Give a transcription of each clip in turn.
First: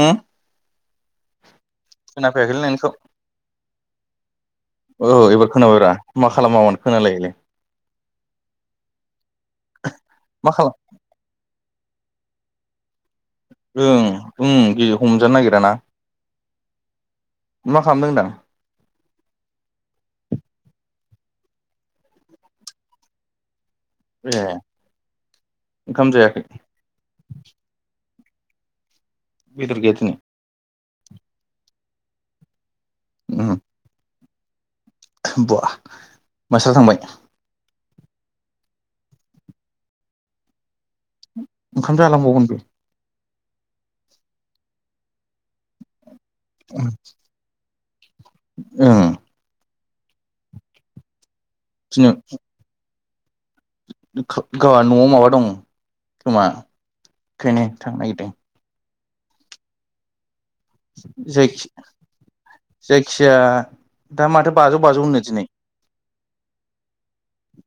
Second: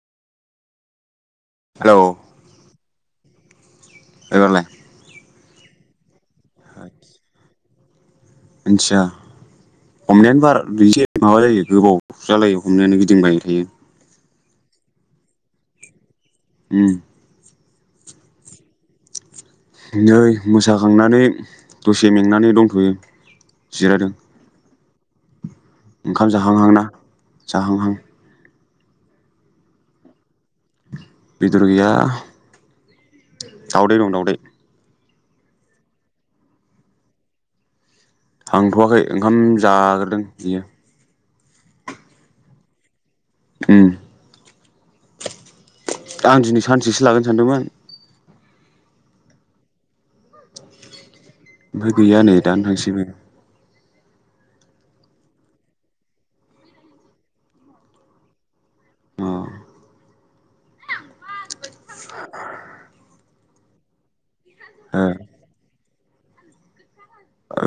उम हेलौ खोनाफैयाखैलै नोंनिखौ। एबारलाय? औ एबार खोनाबायब्रा मा खालामामोन खोनालायैलाय? मोनथिया हमनायानो मा बार खालाम बैजे माबा जायो गोबाव जालायो हमनायानो गिद गिदिंबाय थायो। उम गि हमजानो नागिर ना उम। मा खालामदों होनदां? नै मोसाखांनानै दसे मेंनानै दंथ'यो। जिरायदों। ए ओंखाम जाहांहांना जाहांहां। बेदर गैया दिनै? बेदर गैया। उम दावदै दं दावदै। बा मासथारा थांबाय? थांथ'वाखै ओंखाम जाग्रोदों बियो। ओंखाम जालांबावगोन बे? उम। आं दिनै सानसेसो लागोन सानदोंमोन। उम। ओमफ्राय गैया नै दानो थांसैबो। खा गावहा न'आव माबा दं खोमा? ओंखायनो थांनो नागिरदों। अ जायखि जायखि जाया दा माथो बाजौ बाजौ नो दिनै।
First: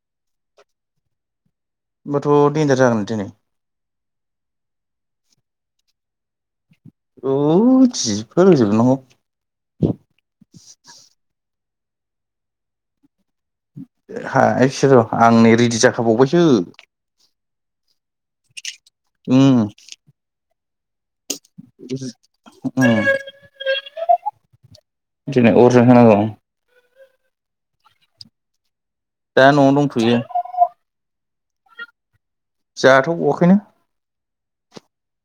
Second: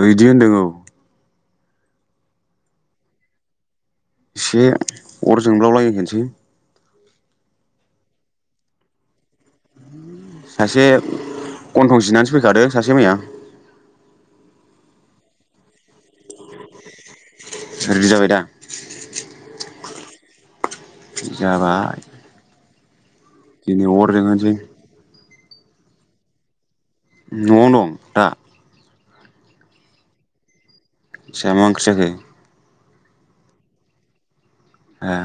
बिदि होनदों औ। होमबाथ' देनजार जागोन दिनै। एसे अर जोंब्लाब लायहोनसै। औ जिफोर होजोबनांगौ। सासे गन्थं जिनानैसो फैखादो सासे मैया। हा इसे र' आं नै रेडि जाखाबावबायसो। रेदि जाबाय दा? उम जाबाय। उम। दिनै अर जोंहोनोसै दिनै अरजों होनांगौ। नआव दं दा? दा नवावनो दंथयो। मा ओंख्रि जाखो? जाथ' बावाखैनो। ए।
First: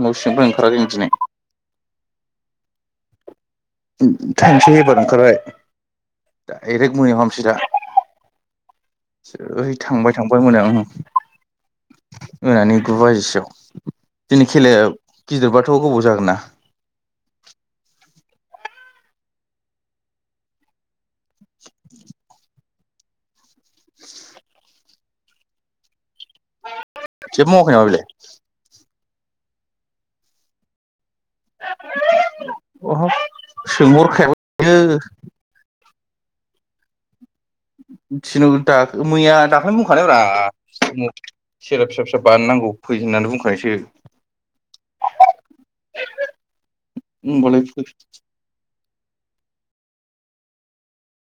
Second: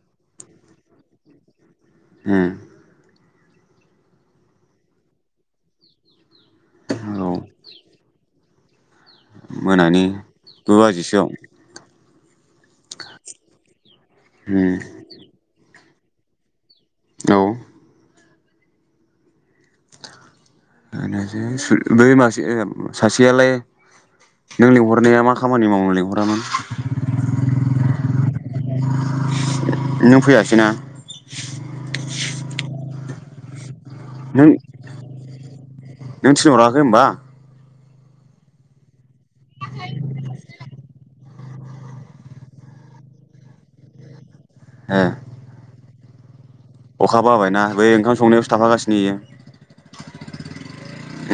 न' सिंनिफ्राय ओंखाराख जों दिनै। ए। टाइमसो हबा ओंखारबाय रेक महै औ हामसि दा जै मोनानि थांबाय थांबाय गु मोनायाव आं बाजिसोआव मोनानि गु बाजिसोआव दिनै उम खेलाया गिदिरबाथ' गोबाव जागोन ना? औ नायनायसै सै बै मासे सासेयालाय नों लिंहरनाया मा खामानि मावनो लिंहरामोन? जेबो मावाखै नामा बेलाय? नों फैयासै ना? अह नों सोंहरखायाखैनो। नों थिनहराखै होनबा? थिनहर दाख मैया दाखालिनो बुंखानाय ब्रा। [unintelligible] फिसा फिसा बानायनांगौ फै होननानै बुंखानायसो। ह अखाबो होमबालाय हाबायना बै फैसै ओंखाम संनायावसो थाफागासिनो इयो।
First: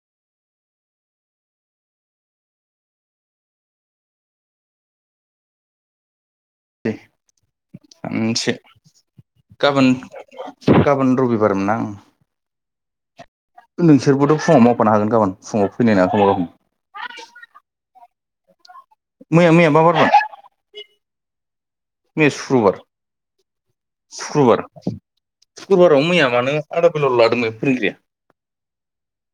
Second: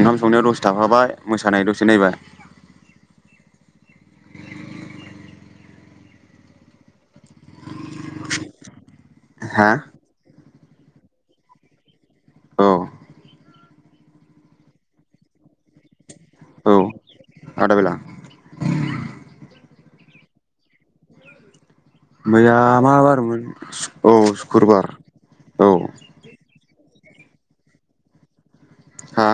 ओंखाम संनायाव दसे थाफाबाय मोसानाय दसे नायबाय। दे [unintelligible] हा गाबोन गाबोन रबिबारमोन ना ओ। औ नोंसोरबोथ' फुङाव मावफानो हागोन गाबोन फुङाव फैनाय नङा खोमा गामोन। आदाबेला मैया मैया मा बारमोन? मैया सुक्रुबार मा बारमोन सुक्रुबार औ सुक्रुबारावनो मैया मानो आदाबेलाल' लादों बेलाय फोरोंगिरिया। हा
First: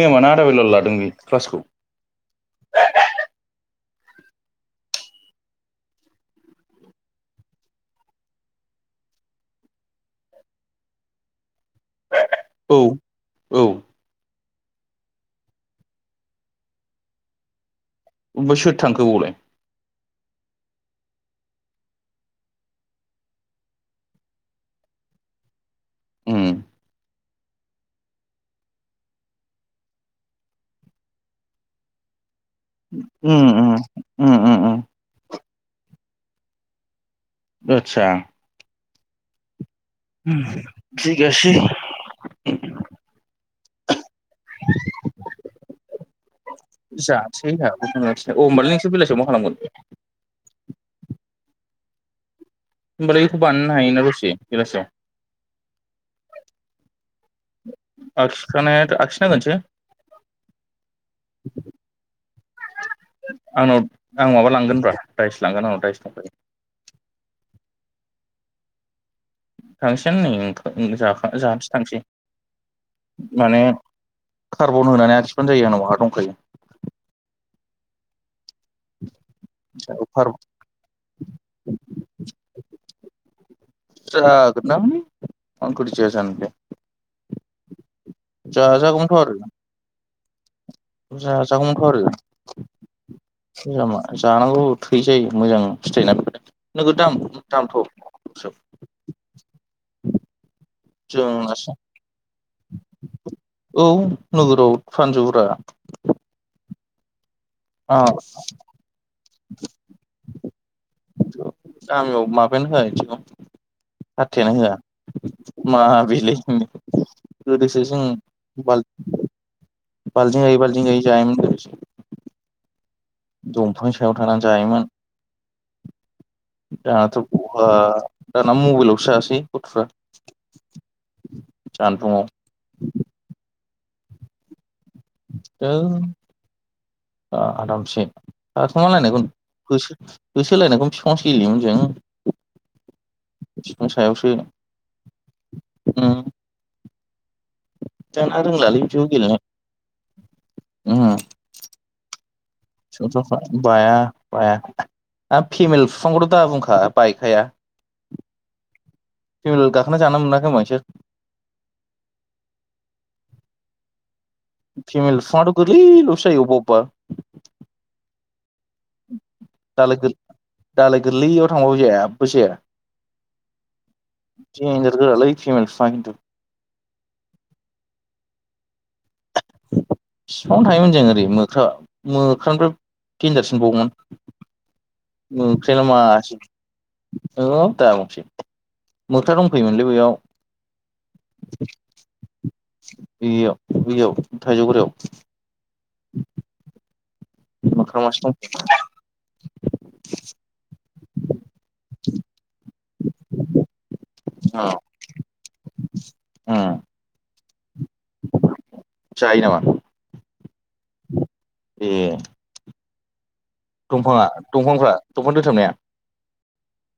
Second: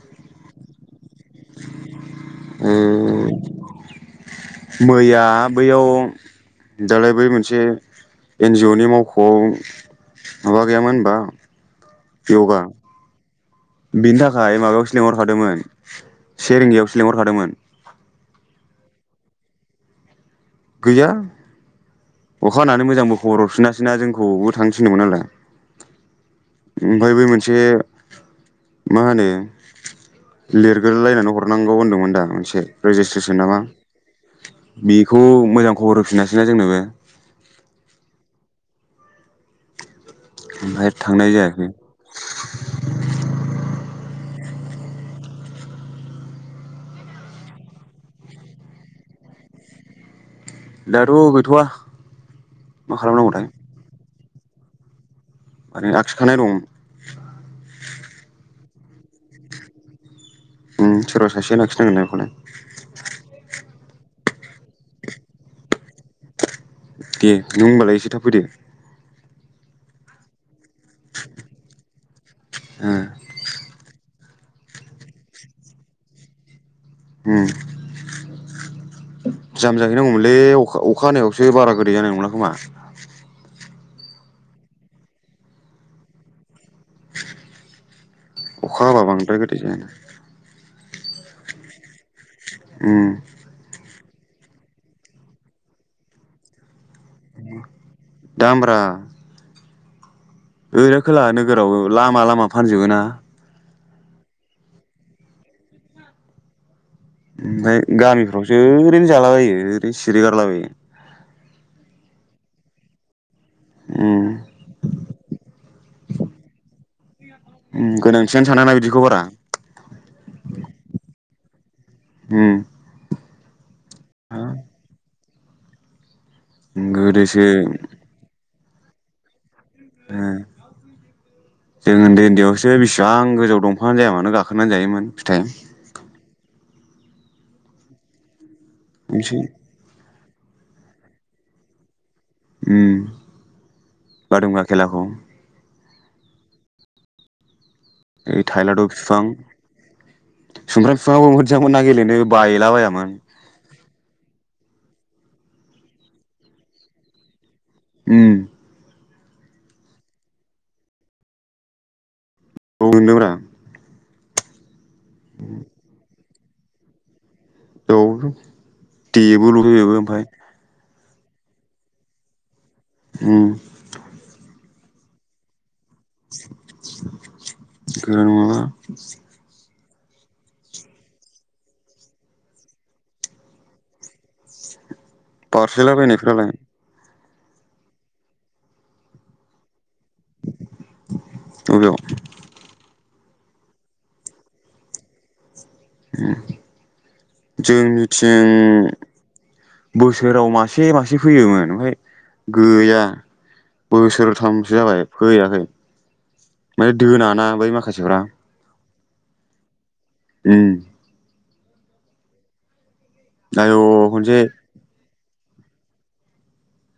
मैया मानो आदाबेलाल' लादों बे क्लासखौ। ओ मैया बैयाव दालाय बै मोनसे एन जि अ नि मावख'आव माबा गैयामोन होनबा। बेयावबा औ औ बिनि थाखाय खाय माबायावसो लिंहरखादोंमोन से रिंगायावसो लिंहरखादोंमोन। अमफाय सोर थांखो बावलाय? गैया अखा हानानै मोजांबो खबर हरफिनासैना जोंखौबो थांनो थिनदोंमोन नालाय। उम ओमफ्राय बै मोनसे मा होनो लिरगोरलायनानै हरनांगौ होनदोंमोन दा मोनसे। रेजिसट्रेसन ना उम मा उम उम उम उम बेखौ मोजां खबर होफिनासैना जोंनोबो। आतसा ओमफ्राय थिग थांनाय आसे। जायाखै [inaudible] जासै आसै औ होनबालाय नोंसोर बेलासियाव मा खालामगोन? दाथ' गैथ'आ। होमबालाय बेखौ बानायनो हायो ना दसे बेलासिआव। ओरैनो आखिखानाय दं। आखिखानायाथ' आखिनांगोनसो। उम सोरबा सासेयानो आखिनांगोन ना बेखौलाय। आंनाव आं माबा लांगोन ब्रा दाइस लांगोन आंनाव दाइस दंखायो। दे नों होमबालाय एसे थाब फैदो। थांसैआनो नै ओंखा ओं जाखां जानोसै थांसै ओ बानायगोन। कार्बन होनानै आखिबान जायो आंनावहा दंखायो। हम जाम कार्बन जाहैनांगौमोनलै अखा अखा हानायावसो बारा गोदै जानाय नंला खोमा। जागोनदां मान गोदै जाया जानो बेलाय। अखा हाबा बांद्राय गोदै जायाना। जाजागौमोन्थ' आरो। उम जामा जानांगौ थै जायो मोजां फिथाइ ना बेफोरो नोगोद दाम दामथ' सोब दामब्रा ओरै खोलाहा नोगोराव लामा लामा फानजोबो ना औ नोगोराव फानजोबोब्रा ओमफ्राय गामिफ्रावसो ओरैनो जालाबायो ओरैनो सिरिगारलाबायो गामिआव माबायानो होआ बिदिखौ उम फाथ्थायानो होआ मा बिलाय होनो गोदोसो उम जों गोनांथियानो सानाना बिदिखौ बारा बाल्टिं गायै बाल्टिं गायै जायोमोन उम दंफांनि सायाव थानानै जायोमोन दाथ' गोदोसो बहा दाना मबाइलसो जासै गथ'फ्रा उम जों उन्दै जानबुंआव उन्दैयावसो बेसिबां गोजौ दं फांआनो जाया मानो गाखोना जायोमोन फिथाइ थोय आरामसे थाखोमालायनायखौ मोनसै होसोलायनायखौनो बिफांआवसो गेयोमोन जों उम बिफां सायावसो बादुंगा खेलाखौ उम दाना ओइ रोंलालै थायलाद' बिदिखौ बिफां गेलेनो सुमफ्राम बिफांआबो मोजांमोन ना गेलेनो बायलाबायामोन सथ बाया बाया आ फिमेल बिफांखौथ' दा बुंखा बायखाया उम फेमेल गाखोना जानो मोनाखै खोमा नोंसोर औ मोनदोंब्रा फिमेल बिफांआथ' गोलैल'सो जायो अबबा अबबा औ देबोलुजोबो दालाय गोर ओमफ्राय दालाय गोरलैयाव थांबाबो जेबो जाया उम देनजार गोरालै फिमेल फि गोरा नङाबा बिफांआव थायोमोन जों ओरै मोख्रा मोख्रानिफ्राय देनजारसिनबावमोन मोख्रायालाय मासि बारसोलाबायनायफ्रालाय औ दाबुंसै मोख्रा दंफैयोमोनलै बैयाव अ'बेयाव बेयाव बैयाव थाइजौगुरियाव उम मोख्रा मासे जोंनिथिं बोसोराव मासे मासे फैयोमोन ओमफ्राय गैया दंफां बोसोरथामसो जाबाय फैयाखै उम ओमफ्राय दोनाना बै माखासेफ्रा जायो नामा? उम ए आयौ दंफाङा खनसे दंफांफ्रा दंफां दोथाबनाया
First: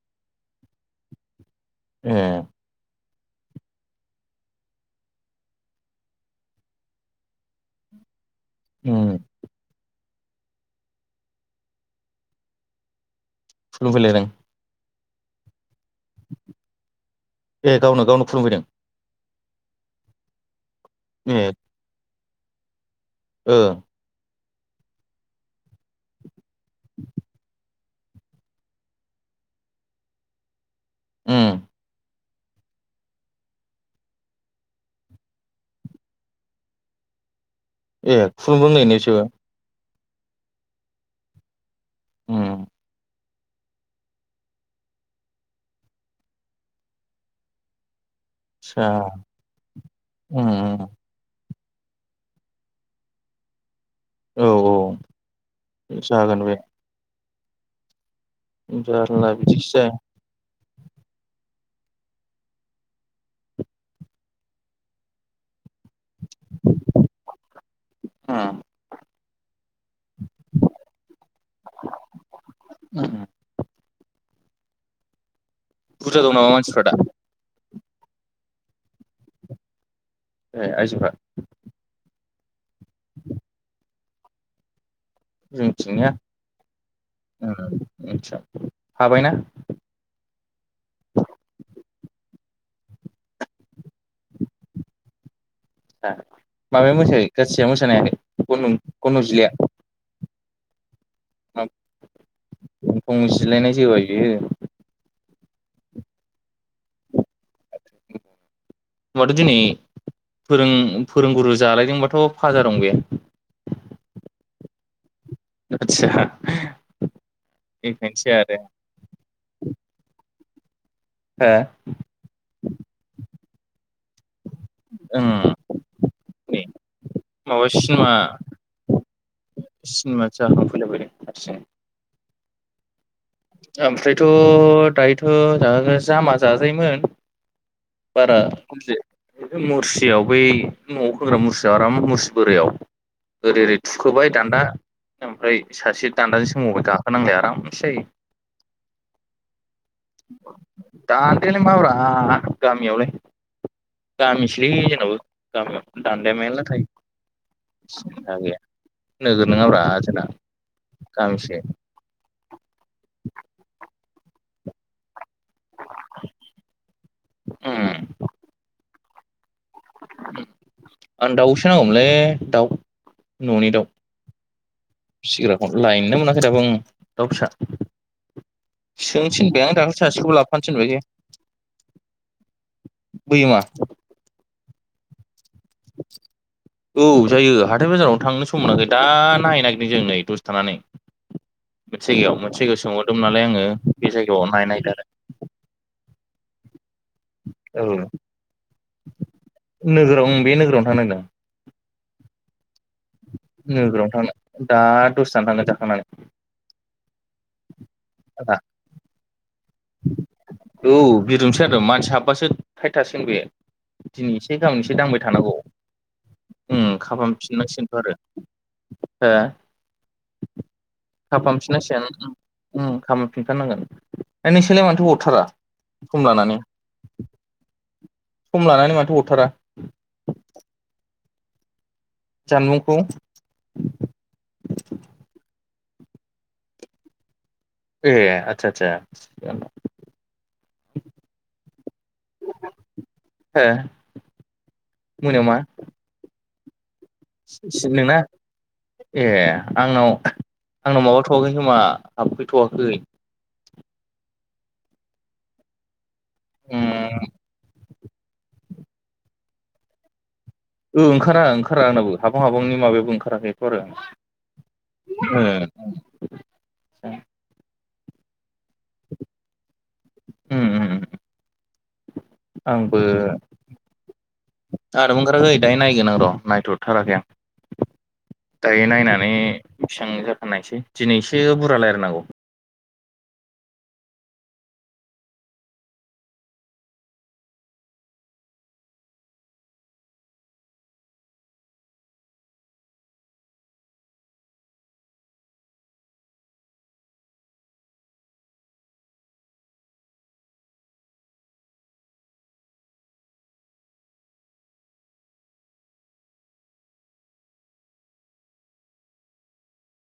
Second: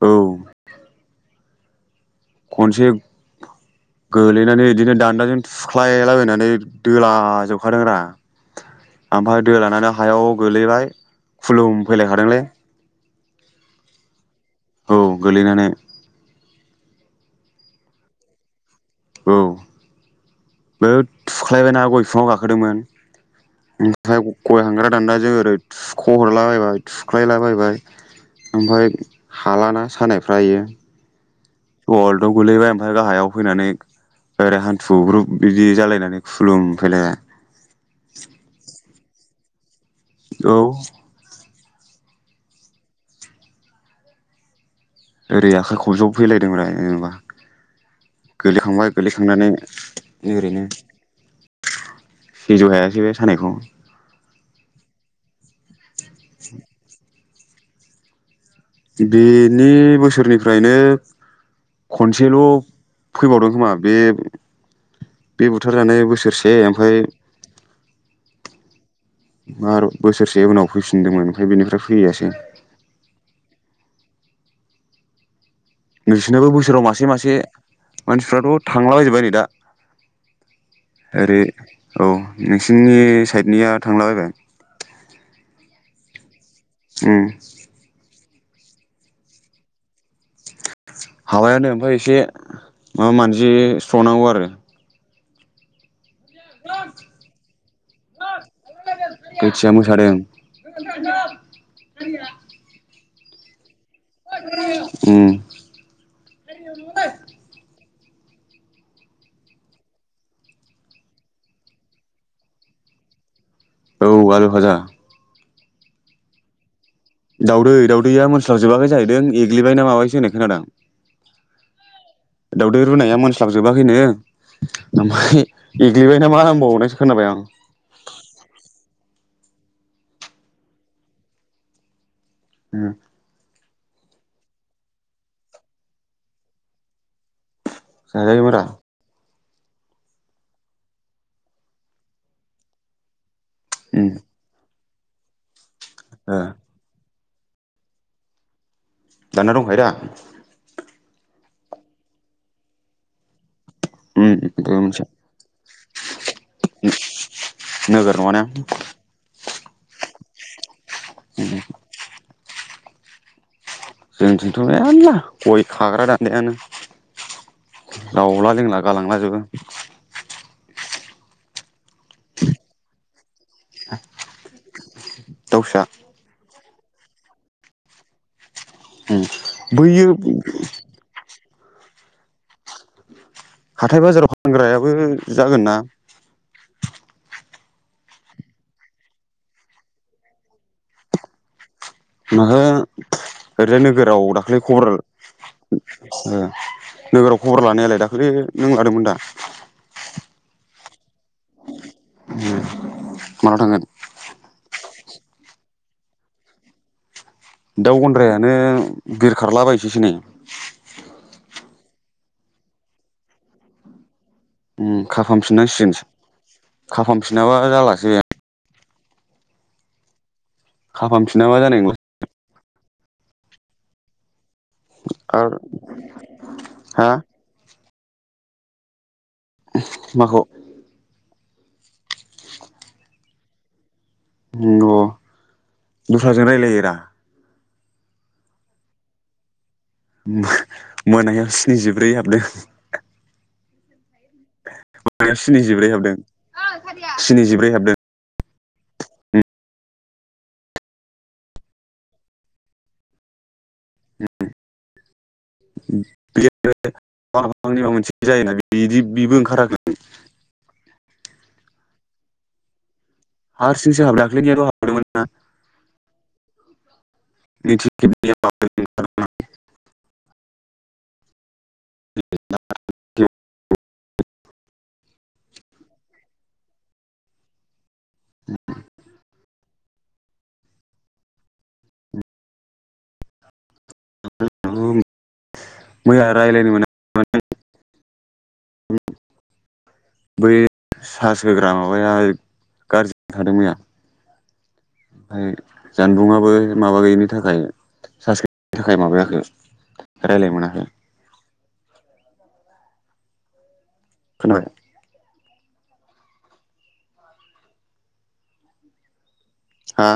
औ ए खनसे [inaudible] गोलैनानै बिदिनो दान्दाजों थुख्लायलाबायनानै दोला जोबखादों रा उम ओमफ्राय दोलानानै हायाव गोलैबाय खुलुमफैलायखादोंलै खुलुमफैलायदों औ गोलैनानै, ए गावनो गावनो खुलुमफैदों, औ बे ए थुख्लायबायना गय बिफाङाव गाखोदोंमोन, ओ ओमफ्राय गय हांग्रा दानदाजों ओरै थुख' हरलाबायबाय थुख्लायलाबायबाय, ओमफाय हालाना सानायफ्रा इयो उम जलदब' गोलैबाय ओमफ्राय गाहायाव फैनानै, ओरै हान्थुग्रुुब बिदि जालायनानै खुलुमफैलायबाय ए खुलुमनो रोंलायोना बिसोरबो, औ उम ओरै आखाइ खबजबफैलायदोंब्रा जेनेबा, आदसा गोलैखांबाय गोलैखांनानै ओरैनो, उम सैजहायाबे सानायखौ औ औ जागोन बे, जारला बेनि बिदिसो जाया बोसोरनिफ्रायनो, खनसेल' फैबावदों खोमा बे [unintelligible] बुथार जानाय बोसोरसे ओमफाय, उम मार' बोसोरसे उनाव फैफिनदोंमोन ओमफ्राय बेनिफ्राय फैयासै, उम बुरजा दं नोंसिनाबो नामा बोसोराव मानसिफ्रा दा मासे मासे, मानसिफ्राथ' थांलाबायजोबबाय नै दा ए आइजोफ्रा ओरै औ हारसिंयै साइडनिया थांलाबायबाय, जोंथिंनिया उम ओ मिन्थिया, हाबायना? मा मानजि स्रनांगौ आरो माबाया मोसायो गासिया मोसानो हायाखै गन गनथंजिलाया गोथिया मोसादों [unintelligible] गंजिलायनाय उम माथो दिनै फोरों फोरोंगुरु जालायदोंबाथ' फाजा दं बे औ आलु फाजा आदसा दावदै दावदैया बेखायनोसै आरो मोनस्लाब जोबाखै जाहैदों एग्लिबायना माबायसो होनाय खोनादां हा दाउदै रुनाया मोनानस्लाबजोबाखैनो ओं ओमफ्राय एग्लिबाय नामा होनबावनायसो खोनाबाय आं मा सिनिमा जाखां फोला बायदों हारसिं ओम ओमफ्रायथ' दायोथ' [unintelligible] जामा जाजायोमोन, बारा जाजायोब्रा खमसे मुरसियाव बै न'आव खोंग्रा मुरसियाव आराम मुरसि बोराइयाव, ओरै ओरै उम थुखोबाय दान्दा ओमफ्राय सासे ओ दान्दाजों सोमावबाय गाखोनांलाया आरामसे जायो। दाना दंखायो दा? दागायालाय मा ब्रा गामियावलाय, उम गामिसोलै बेबो मोनसे जोंनाबो गामियाव दान्दाया मेरला थायो। नोगोर सिन्था नङाना गैया नोगोर नङाब्रा जोंना, उम गांसे जोंथिंथ' मेरला गय खाग्रा दान्दायानो उम दावला जोंना, गालांला जोबो आं दाउसो नांगौमोनलै दाउ न'नि दाउ दाउ फिसिग्राखौ फिसा लायनोनो मोनाखै दाबो दाउ फिसा उम सोंनो थिनबाय आं दाखोलै बैयो सासेखौ लाफानोफिनबायस बोयोमा हाथाय बाजाराव फानग्रायाबो जागोन ना औ जायो ह हााथाय बाजाराव थांनो सम मोनाखै दा नायहैनो नागिरदों जों नै दसे थानानै मोनसे जायगायाव माथो मोनसे जायगायाव सोंहरदोंमोन नालाय आङो ओरैजाय बे नोगोराव जायगायाव दाख्लै नायनो नागिरदों खबरल ओ नोगोराव खबर आरो लानायालाय औ दाखालि नों लादोंमोन दा आंनो दा [inaudible] नोगोरावनो थांनो दा दसे थाना थांखाजाखांनानै दाउ गन्द्रायानो बिरखारलाबाय औ बिदिनोसै आरो मानसि हाबबासो फाइथारसिगोन बेयो दिनै एसे गाबोन एसे उम दांबाय थानांगौ खाफामफिननांसिगोनसो खालाम खाफामफिनाबा फिननांसिगनथ' जालासो आरो बे हो खाफामफिनाबा जानाय नंला खाफामफिननांसिगोन बिफां होगोननांगोन नोंसोरलाय होरलाय माथो हरथारा आरो खम लानानै हा सम लानानै माथो हरथारा माखौ जानमुंखौ ओम अ दस्राजों रायलायो ए आतसा आतसा मोनायाव स्निजिब्रै हाबदों [unintelligible] मा स्निजिब्रै हाबदों स्निजिब्रै सिस्न सो हाबदों धोंना ए आंनाव आंनाव माबाथ'वाखै होनोमा हाबफैथ'वाखै ओम उम ओम नि माबा मोनसे जायोना बिदि बेबो ओंखाराखै ओंखारा ओंखारा आंनाववो हाबां हाबांनि माबायाबो ओंखारा हारसिंसो [inaudible] हाबदों दाख्लैनियाथ' हाबदोंमोन ना जि बे [inaudible] ओम ओम आंबो आंनाबो ओंखाराखै दायो नायगोन आं र' नायथ'द थाराखै आं दायो नायनानै बेसेबां जाथारनायसै दिनैसो एसे बुरजा रायलायनांगौ न [inaudible] [unintelligible] बै सार्स होग्रा माबाया गाज्रि थादों मैया ओमफ्राय जानबुंआबो माबा गैयिनि थाखाय सार्स गैयैनि थाखाय माबायाखै रायलायनो मोनाखै खोनाबाय हा